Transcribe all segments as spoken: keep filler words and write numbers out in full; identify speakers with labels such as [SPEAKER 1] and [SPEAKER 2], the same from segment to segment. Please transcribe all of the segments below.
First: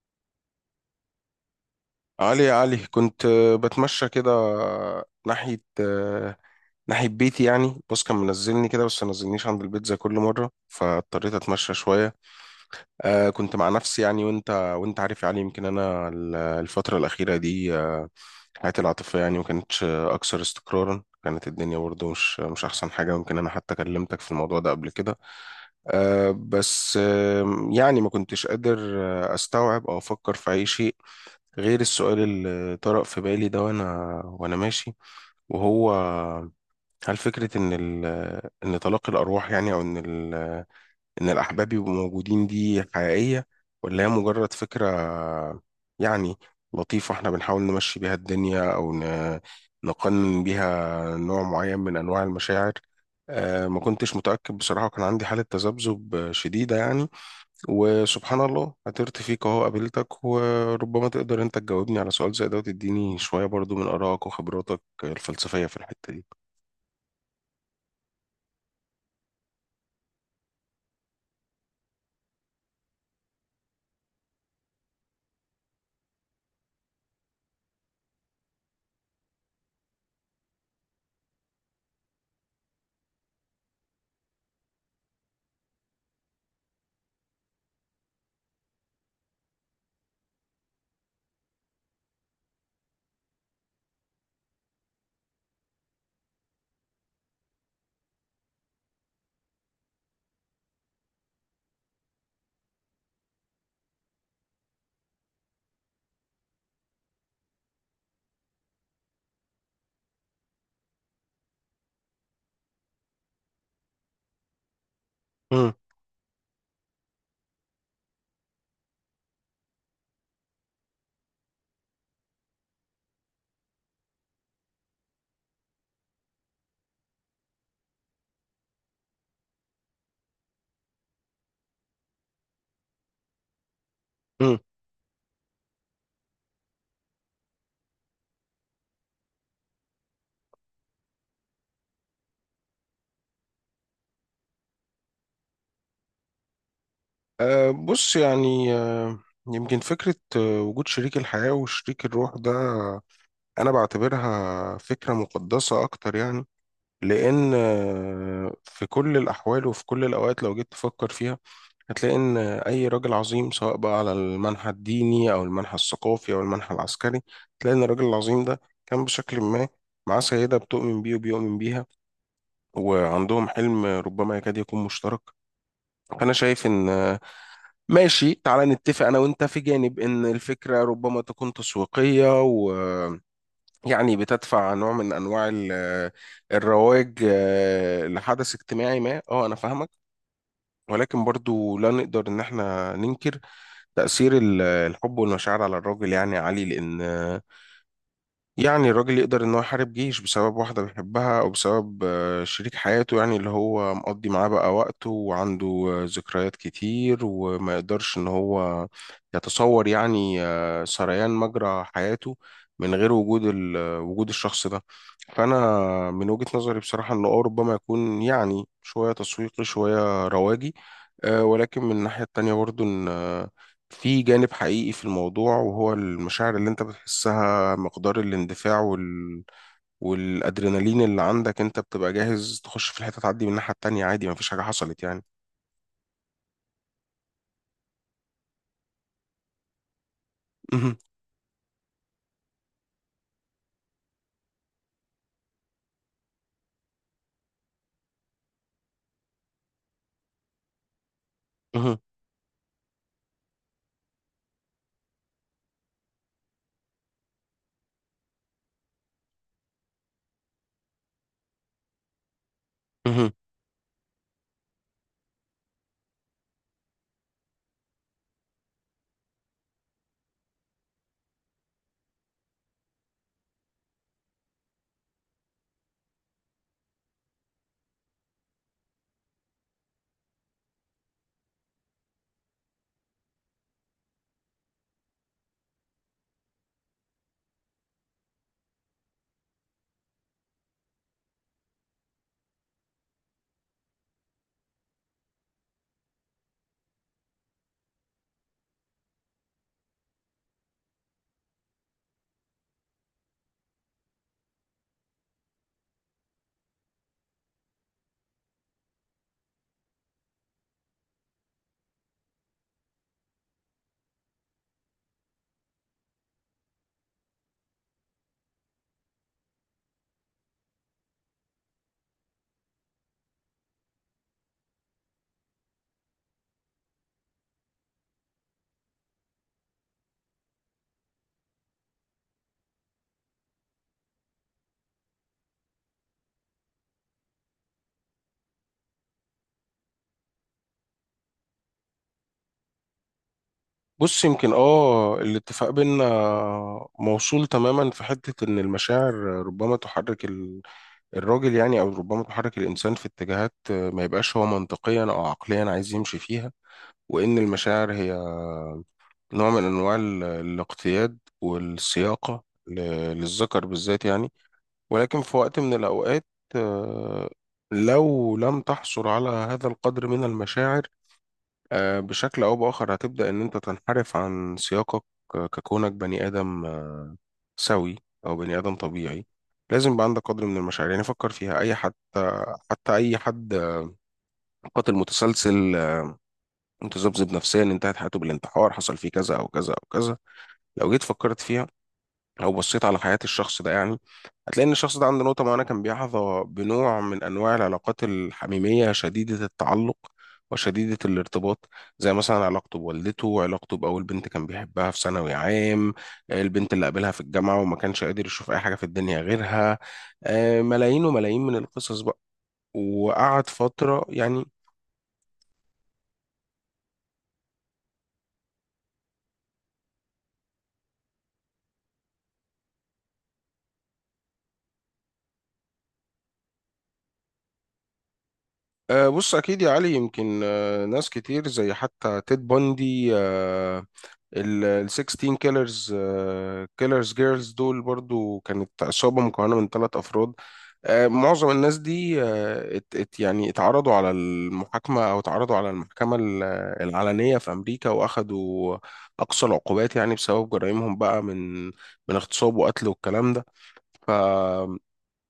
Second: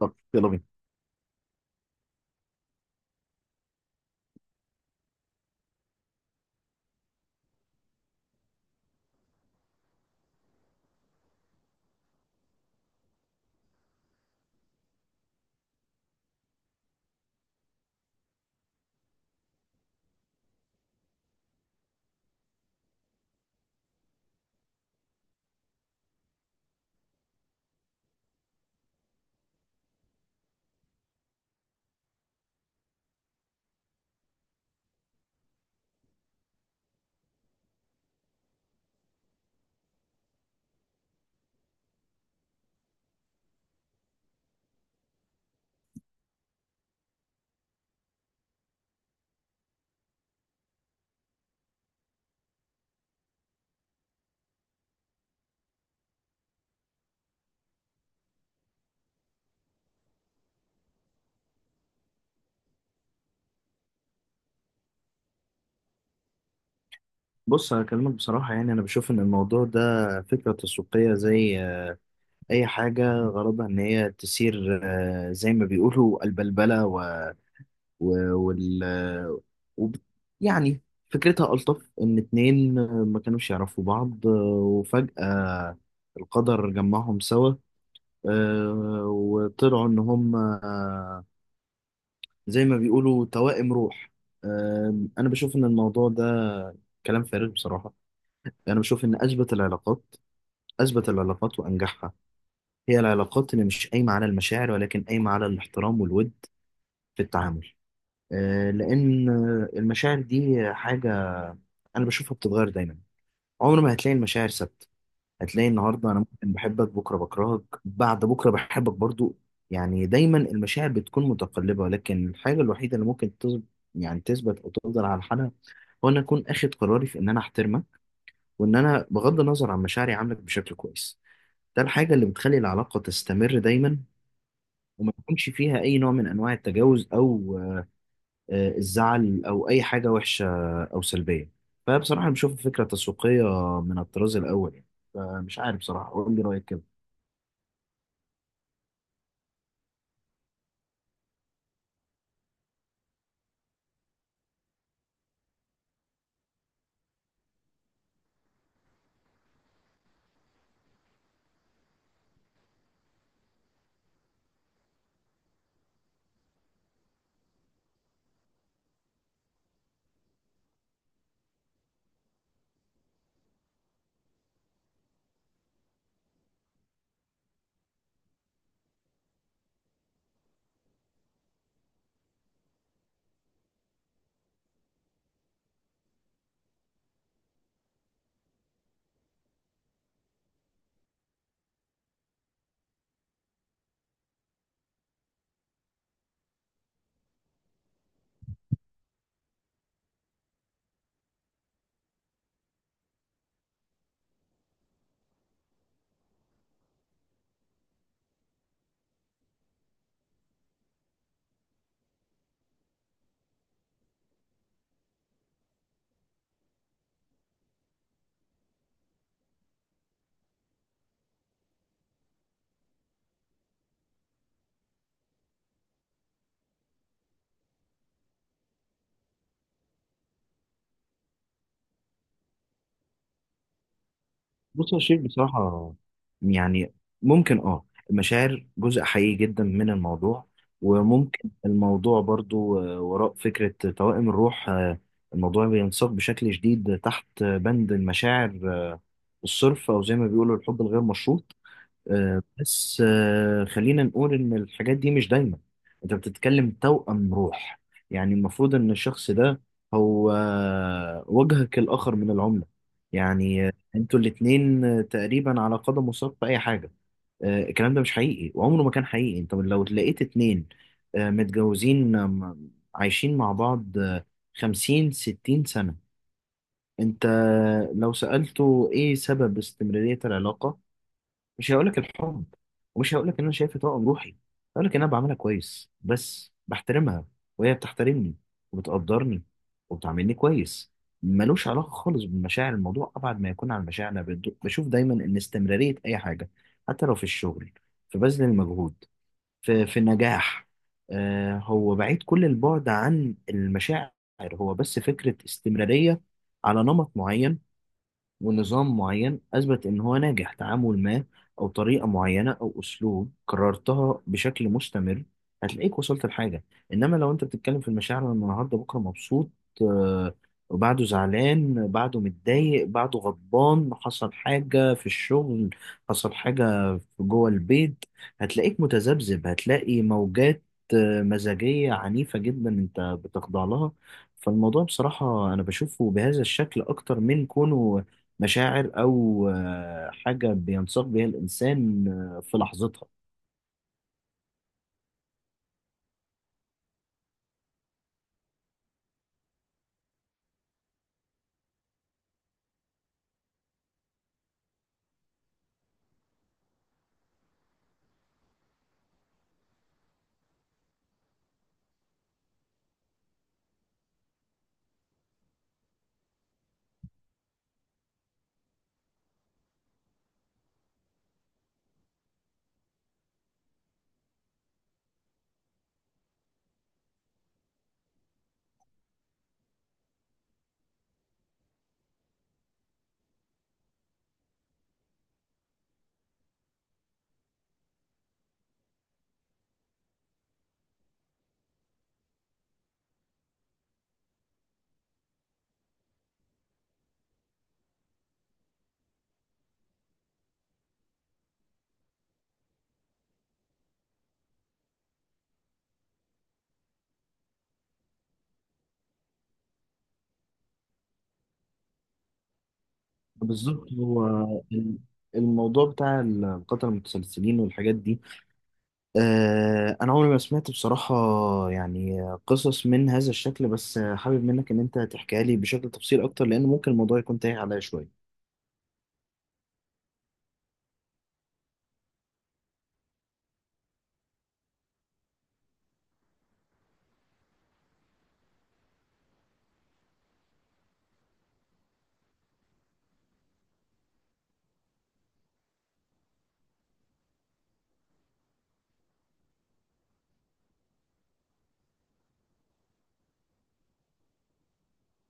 [SPEAKER 1] طب، يلا بينا.
[SPEAKER 2] علي يا علي كنت آه، بتمشى كده ناحية آه، ناحية بيتي. يعني بص، كان منزلني كده بس منزلنيش عند البيت زي كل مرة، فاضطريت أتمشى شوية. آه، كنت مع نفسي يعني. وأنت وأنت عارف يا علي، يمكن أنا ال- الفترة الأخيرة دي آه، حياتي العاطفية يعني ما كانتش آه، أكثر استقرارا، كانت الدنيا برضه مش مش أحسن حاجة. يمكن أنا حتى كلمتك في الموضوع ده قبل كده. آه، بس آه، يعني ما كنتش قادر آه، استوعب او افكر في اي شيء غير السؤال اللي طرأ في بالي ده وانا وانا ماشي. وهو، هل فكرة إن ال إن طلاق الأرواح يعني، أو إن ال إن الأحباب يبقوا موجودين دي حقيقية؟ ولا هي مجرد فكرة يعني لطيفة إحنا بنحاول نمشي بيها الدنيا، أو ن- نقنن بيها نوع معين من أنواع المشاعر؟ آه، ما كنتش متأكد بصراحة، وكان عندي حالة تذبذب شديدة يعني. وسبحان الله، عثرت فيك اهو، قابلتك، وربما تقدر انت تجاوبني على سؤال زي ده وتديني شوية برضو من آرائك وخبراتك الفلسفية في الحتة دي.
[SPEAKER 1] بص، هكلمك بصراحة. يعني أنا بشوف إن الموضوع ده فكرة تسويقية زي آه، أي حاجة غرضها إن هي تثير، آه، زي ما بيقولوا البلبلة و... و... وال... آه، وب... يعني فكرتها ألطف، إن اتنين آه، ما كانوش يعرفوا بعض، آه، وفجأة القدر جمعهم سوا، آه، وطلعوا إن هم آه، زي ما بيقولوا توائم روح. آه، أنا بشوف إن الموضوع ده كلام فارغ بصراحة. أنا بشوف إن أثبت العلاقات، أثبت العلاقات وأنجحها، هي العلاقات اللي مش قايمة على المشاعر ولكن قايمة على الاحترام والود في التعامل. آه، لأن آه، المشاعر دي حاجة أنا بشوفها بتتغير دايما. عمر ما هتلاقي المشاعر ثابتة. هتلاقي
[SPEAKER 2] مم.
[SPEAKER 1] النهاردة أنا ممكن بحبك، بكرة بكرهك، بعد بكرة بحبك برضو. يعني دايما المشاعر بتكون متقلبة، ولكن الحاجة الوحيدة اللي ممكن تثبت، يعني تثبت أو تفضل على حالها، هو أن أكون أخد قراري في إن أنا أحترمك، وإن أنا بغض النظر عن مشاعري عاملك بشكل كويس. ده الحاجة اللي بتخلي العلاقة تستمر دايما،
[SPEAKER 2] مم.
[SPEAKER 1] وما يكونش فيها أي نوع من أنواع التجاوز أو آه، الزعل أو أي حاجة وحشة أو سلبية. فبصراحة أنا بشوف فكرة تسويقية من الطراز الأول يعني. فمش عارف بصراحة، قول لي رأيك كده.
[SPEAKER 2] أه، بص يعني أه، يمكن فكرة آه، وجود شريك الحياة وشريك الروح ده أنا بعتبرها فكرة مقدسة أكتر يعني. لأن آه، في كل الأحوال وفي كل الأوقات، لو جيت تفكر فيها هتلاقي إن أي راجل عظيم، سواء بقى على المنحى الديني أو المنحى الثقافي أو المنحى العسكري، تلاقي إن الراجل العظيم ده كان بشكل ما معاه سيدة بتؤمن بيه وبيؤمن بيها، وعندهم حلم ربما يكاد يكون مشترك. فأنا شايف إن، ماشي، تعالى نتفق أنا وأنت في جانب إن الفكرة ربما تكون تسويقية، ويعني بتدفع نوع من أنواع ال- الرواج آه، لحدث اجتماعي ما، أه أنا فاهمك. ولكن برضو لا نقدر إن إحنا ننكر تأثير ال- الحب والمشاعر على الراجل، يعني عالي. لأن يعني الراجل يقدر ان هو يحارب جيش بسبب واحدة بيحبها، او بسبب آه، شريك حياته يعني، اللي هو مقضي معاه بقى وقته وعنده آه، ذكريات كتير، وما يقدرش ان هو يتصور يعني آه، سريان مجرى حياته من غير وجود ال- آه، وجود الشخص ده. فانا من وجهة نظري بصراحة انه اه ربما يكون يعني شوية تسويقي شوية رواجي، آه، ولكن من الناحية التانية برضو ان آه، في جانب حقيقي في الموضوع، وهو المشاعر اللي انت بتحسها، مقدار الاندفاع وال... والادرينالين اللي عندك. انت بتبقى جاهز تخش في الحته، تعدي من الناحيه التانيه عادي، مفيش حاجه
[SPEAKER 1] بص يا
[SPEAKER 2] حصلت
[SPEAKER 1] شيخ،
[SPEAKER 2] يعني.
[SPEAKER 1] بصراحة يعني ممكن اه المشاعر جزء حقيقي جدا من الموضوع.
[SPEAKER 2] مهم.
[SPEAKER 1] وممكن الموضوع برضو آه، وراء فكرة توائم الروح، آه، الموضوع بينساق بشكل شديد تحت بند المشاعر آه، الصرف، أو زي ما بيقولوا الحب الغير مشروط.
[SPEAKER 2] مهم.
[SPEAKER 1] آه، بس آه، خلينا نقول إن الحاجات دي مش دايما. أنت بتتكلم توأم روح، يعني المفروض إن الشخص ده هو آه، وجهك الآخر من العملة.
[SPEAKER 2] مهم.
[SPEAKER 1] يعني آه، أنتوا الاتنين آه، تقريبا على قدم وساق في أي حاجة. آه، الكلام ده مش حقيقي وعمره ما كان حقيقي. أنت لو لقيت اتنين آه، متجوزين، آه، م- عايشين مع بعض آه، خمسين ستين سنة، أنت لو سألته إيه سبب استمرارية العلاقة، مش هقولك الحب، ومش هقولك ان انا شايف طاقة بروحي. هقولك ان انا بعملها كويس بس، بحترمها وهي بتحترمني وبتقدرني وبتعاملني كويس. ملوش علاقة خالص بالمشاعر، الموضوع أبعد ما يكون عن المشاعر. أنا بد- بشوف دايما إن استمرارية أي حاجة، حتى لو في الشغل، في بذل المجهود، في في النجاح، آه هو بعيد كل البعد عن المشاعر. هو بس فكرة استمرارية على نمط معين ونظام معين أثبت إن هو ناجح، تعامل ما أو طريقة معينة أو أسلوب كررتها بشكل مستمر، هتلاقيك وصلت لحاجة. إنما لو أنت بتتكلم في المشاعر، أنا النهاردة بكرة مبسوط، آه، وبعده زعلان، بعده متضايق، بعده غضبان، حصل حاجة في الشغل، حصل حاجة في جوه البيت، هتلاقيك متذبذب، هتلاقي موجات آه، مزاجية عنيفة جدا أنت بتخضع لها. فالموضوع بصراحة أنا بشوفه بهذا الشكل أكتر من كونه مشاعر أو آه، حاجة بينساق بيها الإنسان آه، في لحظتها.
[SPEAKER 2] بص، يمكن اه الاتفاق بينا موصول تماما في حته ان المشاعر ربما تحرك ال... الراجل يعني، او ربما تحرك الانسان في اتجاهات ما يبقاش هو منطقيا او عقليا عايز يمشي فيها. وان المشاعر هي نوع من انواع ال- الاقتياد والسياقه ل- للذكر بالذات يعني. ولكن في وقت من الأوقات، آه، لو لم تحصل على هذا القدر من المشاعر آه، بشكل أو بآخر، هتبدأ إن أنت تنحرف عن سياقك، آه، ككونك بني آدم آه، سوي، أو بني آدم طبيعي. لازم يبقى عندك قدر من المشاعر. يعني فكر فيها أي حتى، حتى أي حد قاتل متسلسل، آه، متذبذب نفسيا، انتهت حياته بالانتحار، حصل فيه كذا أو كذا أو كذا، لو جيت فكرت فيها، لو بصيت على حياة الشخص ده يعني، هتلاقي إن الشخص ده عنده نقطة معينة كان بيحظى بنوع من أنواع العلاقات الحميمية شديدة التعلق وشديدة الارتباط، زي مثلا علاقته بوالدته، علاقته بأول بنت كان بيحبها في ثانوي عام، البنت اللي قابلها في الجامعة وما كانش قادر يشوف أي حاجة في الدنيا غيرها. آه، ملايين وملايين من القصص بقى، وقعد
[SPEAKER 1] بالظبط،
[SPEAKER 2] فترة
[SPEAKER 1] هو
[SPEAKER 2] يعني.
[SPEAKER 1] ال- الموضوع بتاع القتلة المتسلسلين والحاجات دي، آه، أنا عمري ما سمعت بصراحة يعني قصص من هذا الشكل. بس آه، حابب منك إن أنت تحكيها لي بشكل تفصيل أكتر، لأن ممكن الموضوع يكون تايه عليا شوية.
[SPEAKER 2] آه، بص أكيد يا علي، يمكن آه، ناس كتير زي حتى تيد بوندي آه، ال ال ستاشر كيلرز، كيلرز جيرلز دول، برضو كانت عصابة مكونة من ثلاث أفراد. آه، معظم الناس دي آه، ات ات يعني اتعرضوا على المحاكمة، أو اتعرضوا على المحكمة ال- العلنية في أمريكا، وأخدوا أقصى العقوبات يعني، بسبب جرائمهم بقى من من اغتصاب وقتل والكلام ده. فلما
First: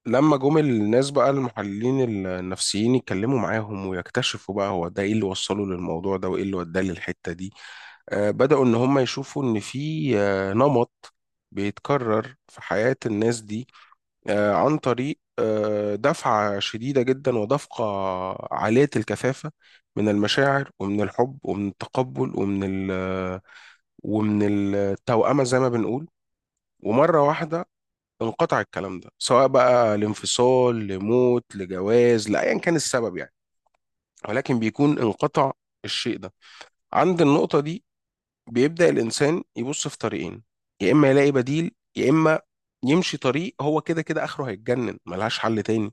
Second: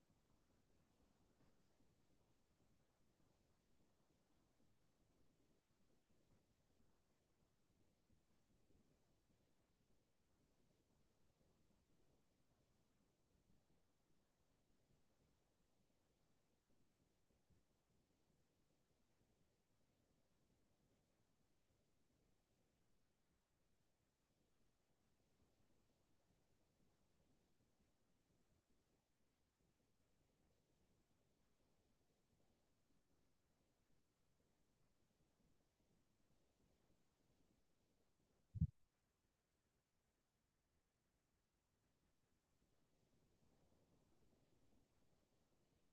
[SPEAKER 2] جم الناس بقى المحللين النفسيين يتكلموا معاهم، ويكتشفوا بقى هو ده ايه اللي وصله للموضوع ده وايه اللي وداه للحتة دي، آه، بدأوا إن هم يشوفوا إن في آه، نمط بيتكرر في حياة الناس دي، آه، عن طريق آه، دفعة شديدة جدا ودفقة عالية الكثافة من المشاعر ومن الحب ومن التقبل ومن ال ومن التوأمة زي ما بنقول. ومرة واحدة انقطع الكلام ده، سواء بقى لانفصال، لموت، لجواز، لأيا كان السبب يعني. ولكن بيكون انقطع الشيء ده. عند النقطة دي بيبدأ الإنسان يبص في طريقين: يا إما يلاقي بديل، يا إما يمشي طريق هو كده كده آخره هيتجنن، ملهاش حل تاني.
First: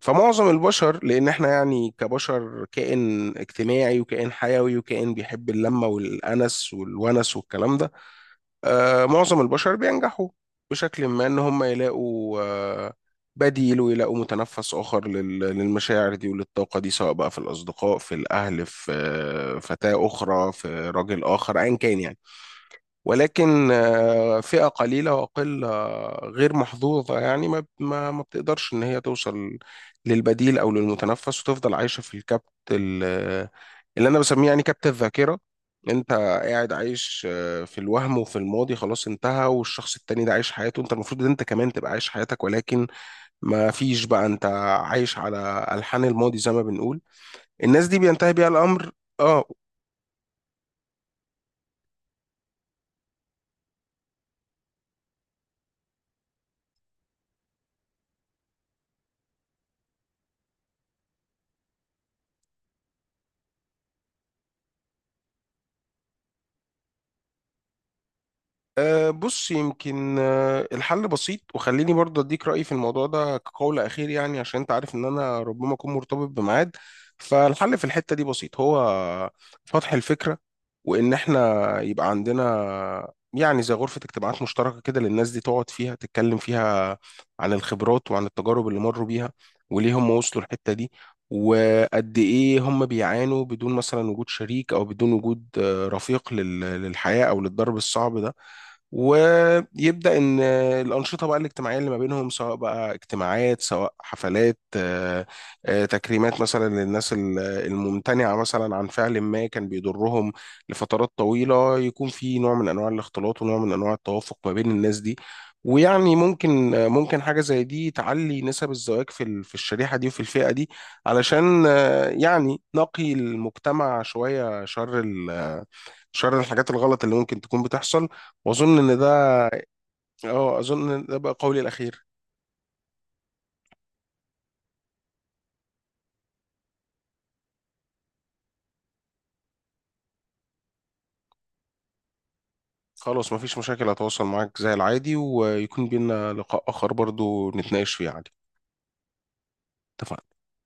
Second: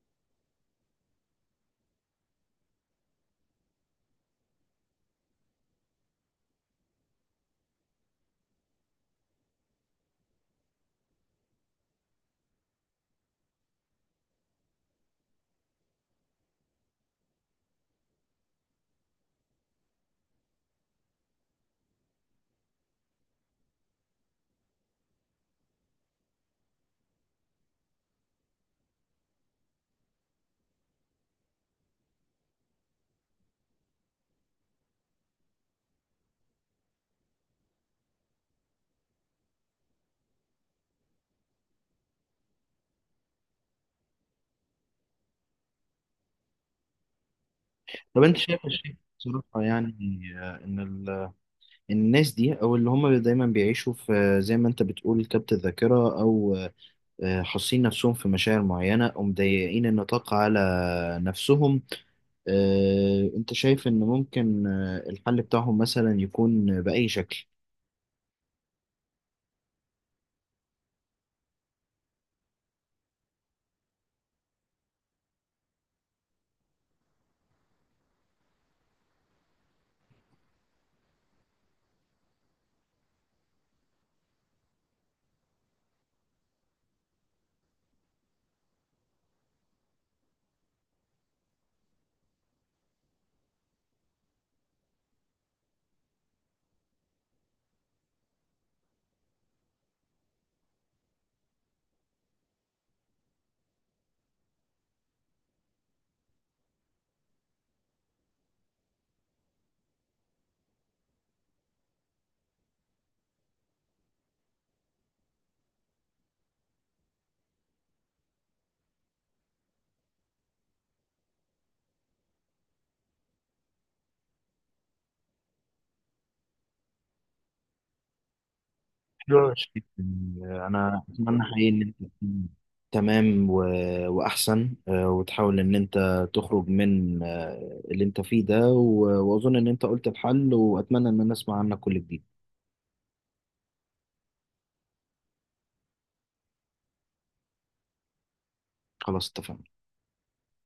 [SPEAKER 2] فمعظم البشر، لأن إحنا يعني كبشر كائن اجتماعي وكائن حيوي وكائن بيحب اللمة والأنس والونس والكلام ده، آه معظم البشر بينجحوا بشكل ما إن هم يلاقوا آه بديل، ويلاقوا متنفس آخر لل- للمشاعر دي وللطاقة دي، سواء بقى في الأصدقاء، في الأهل، في آه، فتاة أخرى، في راجل آخر، أيا كان يعني. ولكن آه، فئة قليلة وأقل آه، غير محظوظة يعني ما ما ما بتقدرش إن هي توصل للبديل أو للمتنفس، وتفضل عايشة في الكبت ال- اللي أنا بسميه يعني كبت الذاكرة. أنت قاعد عايش آه، في الوهم وفي الماضي، خلاص انتهى، والشخص التاني ده عايش حياته. أنت المفروض إن أنت كمان تبقى عايش حياتك، ولكن ما فيش بقى، أنت عايش على ألحان الماضي زي ما بنقول. الناس دي
[SPEAKER 1] طب
[SPEAKER 2] بينتهي
[SPEAKER 1] أنت
[SPEAKER 2] بيها
[SPEAKER 1] شايف
[SPEAKER 2] الأمر.
[SPEAKER 1] الشيء
[SPEAKER 2] اه،
[SPEAKER 1] بصراحة، يعني آه، إن ال- الناس دي، أو اللي هم دايما بيعيشوا في، آه، زي ما أنت بتقول، كبت الذاكرة، أو آه، حاسين نفسهم في مشاعر معينة، أو مضيقين النطاق على نفسهم، آه، أنت شايف إن ممكن آه، الحل بتاعهم مثلا يكون بأي شكل؟
[SPEAKER 2] أه، بص يمكن أه الحل بسيط، وخليني برضه اديك رأيي في الموضوع ده كقول أخير يعني، عشان انت عارف ان انا ربما اكون مرتبط بميعاد. فالحل في الحتة دي بسيط، هو فتح الفكرة، وان احنا يبقى عندنا يعني زي غرفة اجتماعات مشتركة كده للناس دي، تقعد فيها، تتكلم فيها عن الخبرات وعن التجارب اللي مروا بيها، وليه هم وصلوا الحتة دي، وقد ايه هم بيعانوا بدون مثلا وجود شريك، او بدون وجود آه، رفيق لل- للحياة او للضرب الصعب ده. ويبدأ إن الأنشطة بقى الاجتماعية اللي ما بينهم، سواء بقى اجتماعات، سواء حفلات، آه، آه، تكريمات مثلا للناس ال- الممتنعة مثلا عن فعل ما كان بيضرهم لفترات طويلة، يكون في نوع من أنواع الاختلاط ونوع من أنواع التوافق ما بين الناس دي. ويعني ممكن آه، ممكن حاجة زي دي تعلي نسب الزواج في ال- في الشريحة دي وفي الفئة دي، علشان آه، يعني نقي المجتمع شوية شر ال- شر الحاجات الغلط اللي ممكن تكون بتحصل. واظن ان ده، اه اظن
[SPEAKER 1] أنا
[SPEAKER 2] ان ده بقى
[SPEAKER 1] أتمنى
[SPEAKER 2] قولي
[SPEAKER 1] حقيقي إن أنت
[SPEAKER 2] الاخير.
[SPEAKER 1] تكون تمام و... وأحسن، آه، وتحاول إن أنت تخرج من آه، اللي أنت فيه ده، و... وأظن إن أنت قلت الحل، وأتمنى إن أنا أسمع عنك كل جديد.
[SPEAKER 2] خلاص، مفيش مشاكل، هتواصل معاك زي العادي، ويكون بينا لقاء اخر برضو نتناقش فيه عادي.
[SPEAKER 1] خلاص، اتفقنا.
[SPEAKER 2] اتفقنا.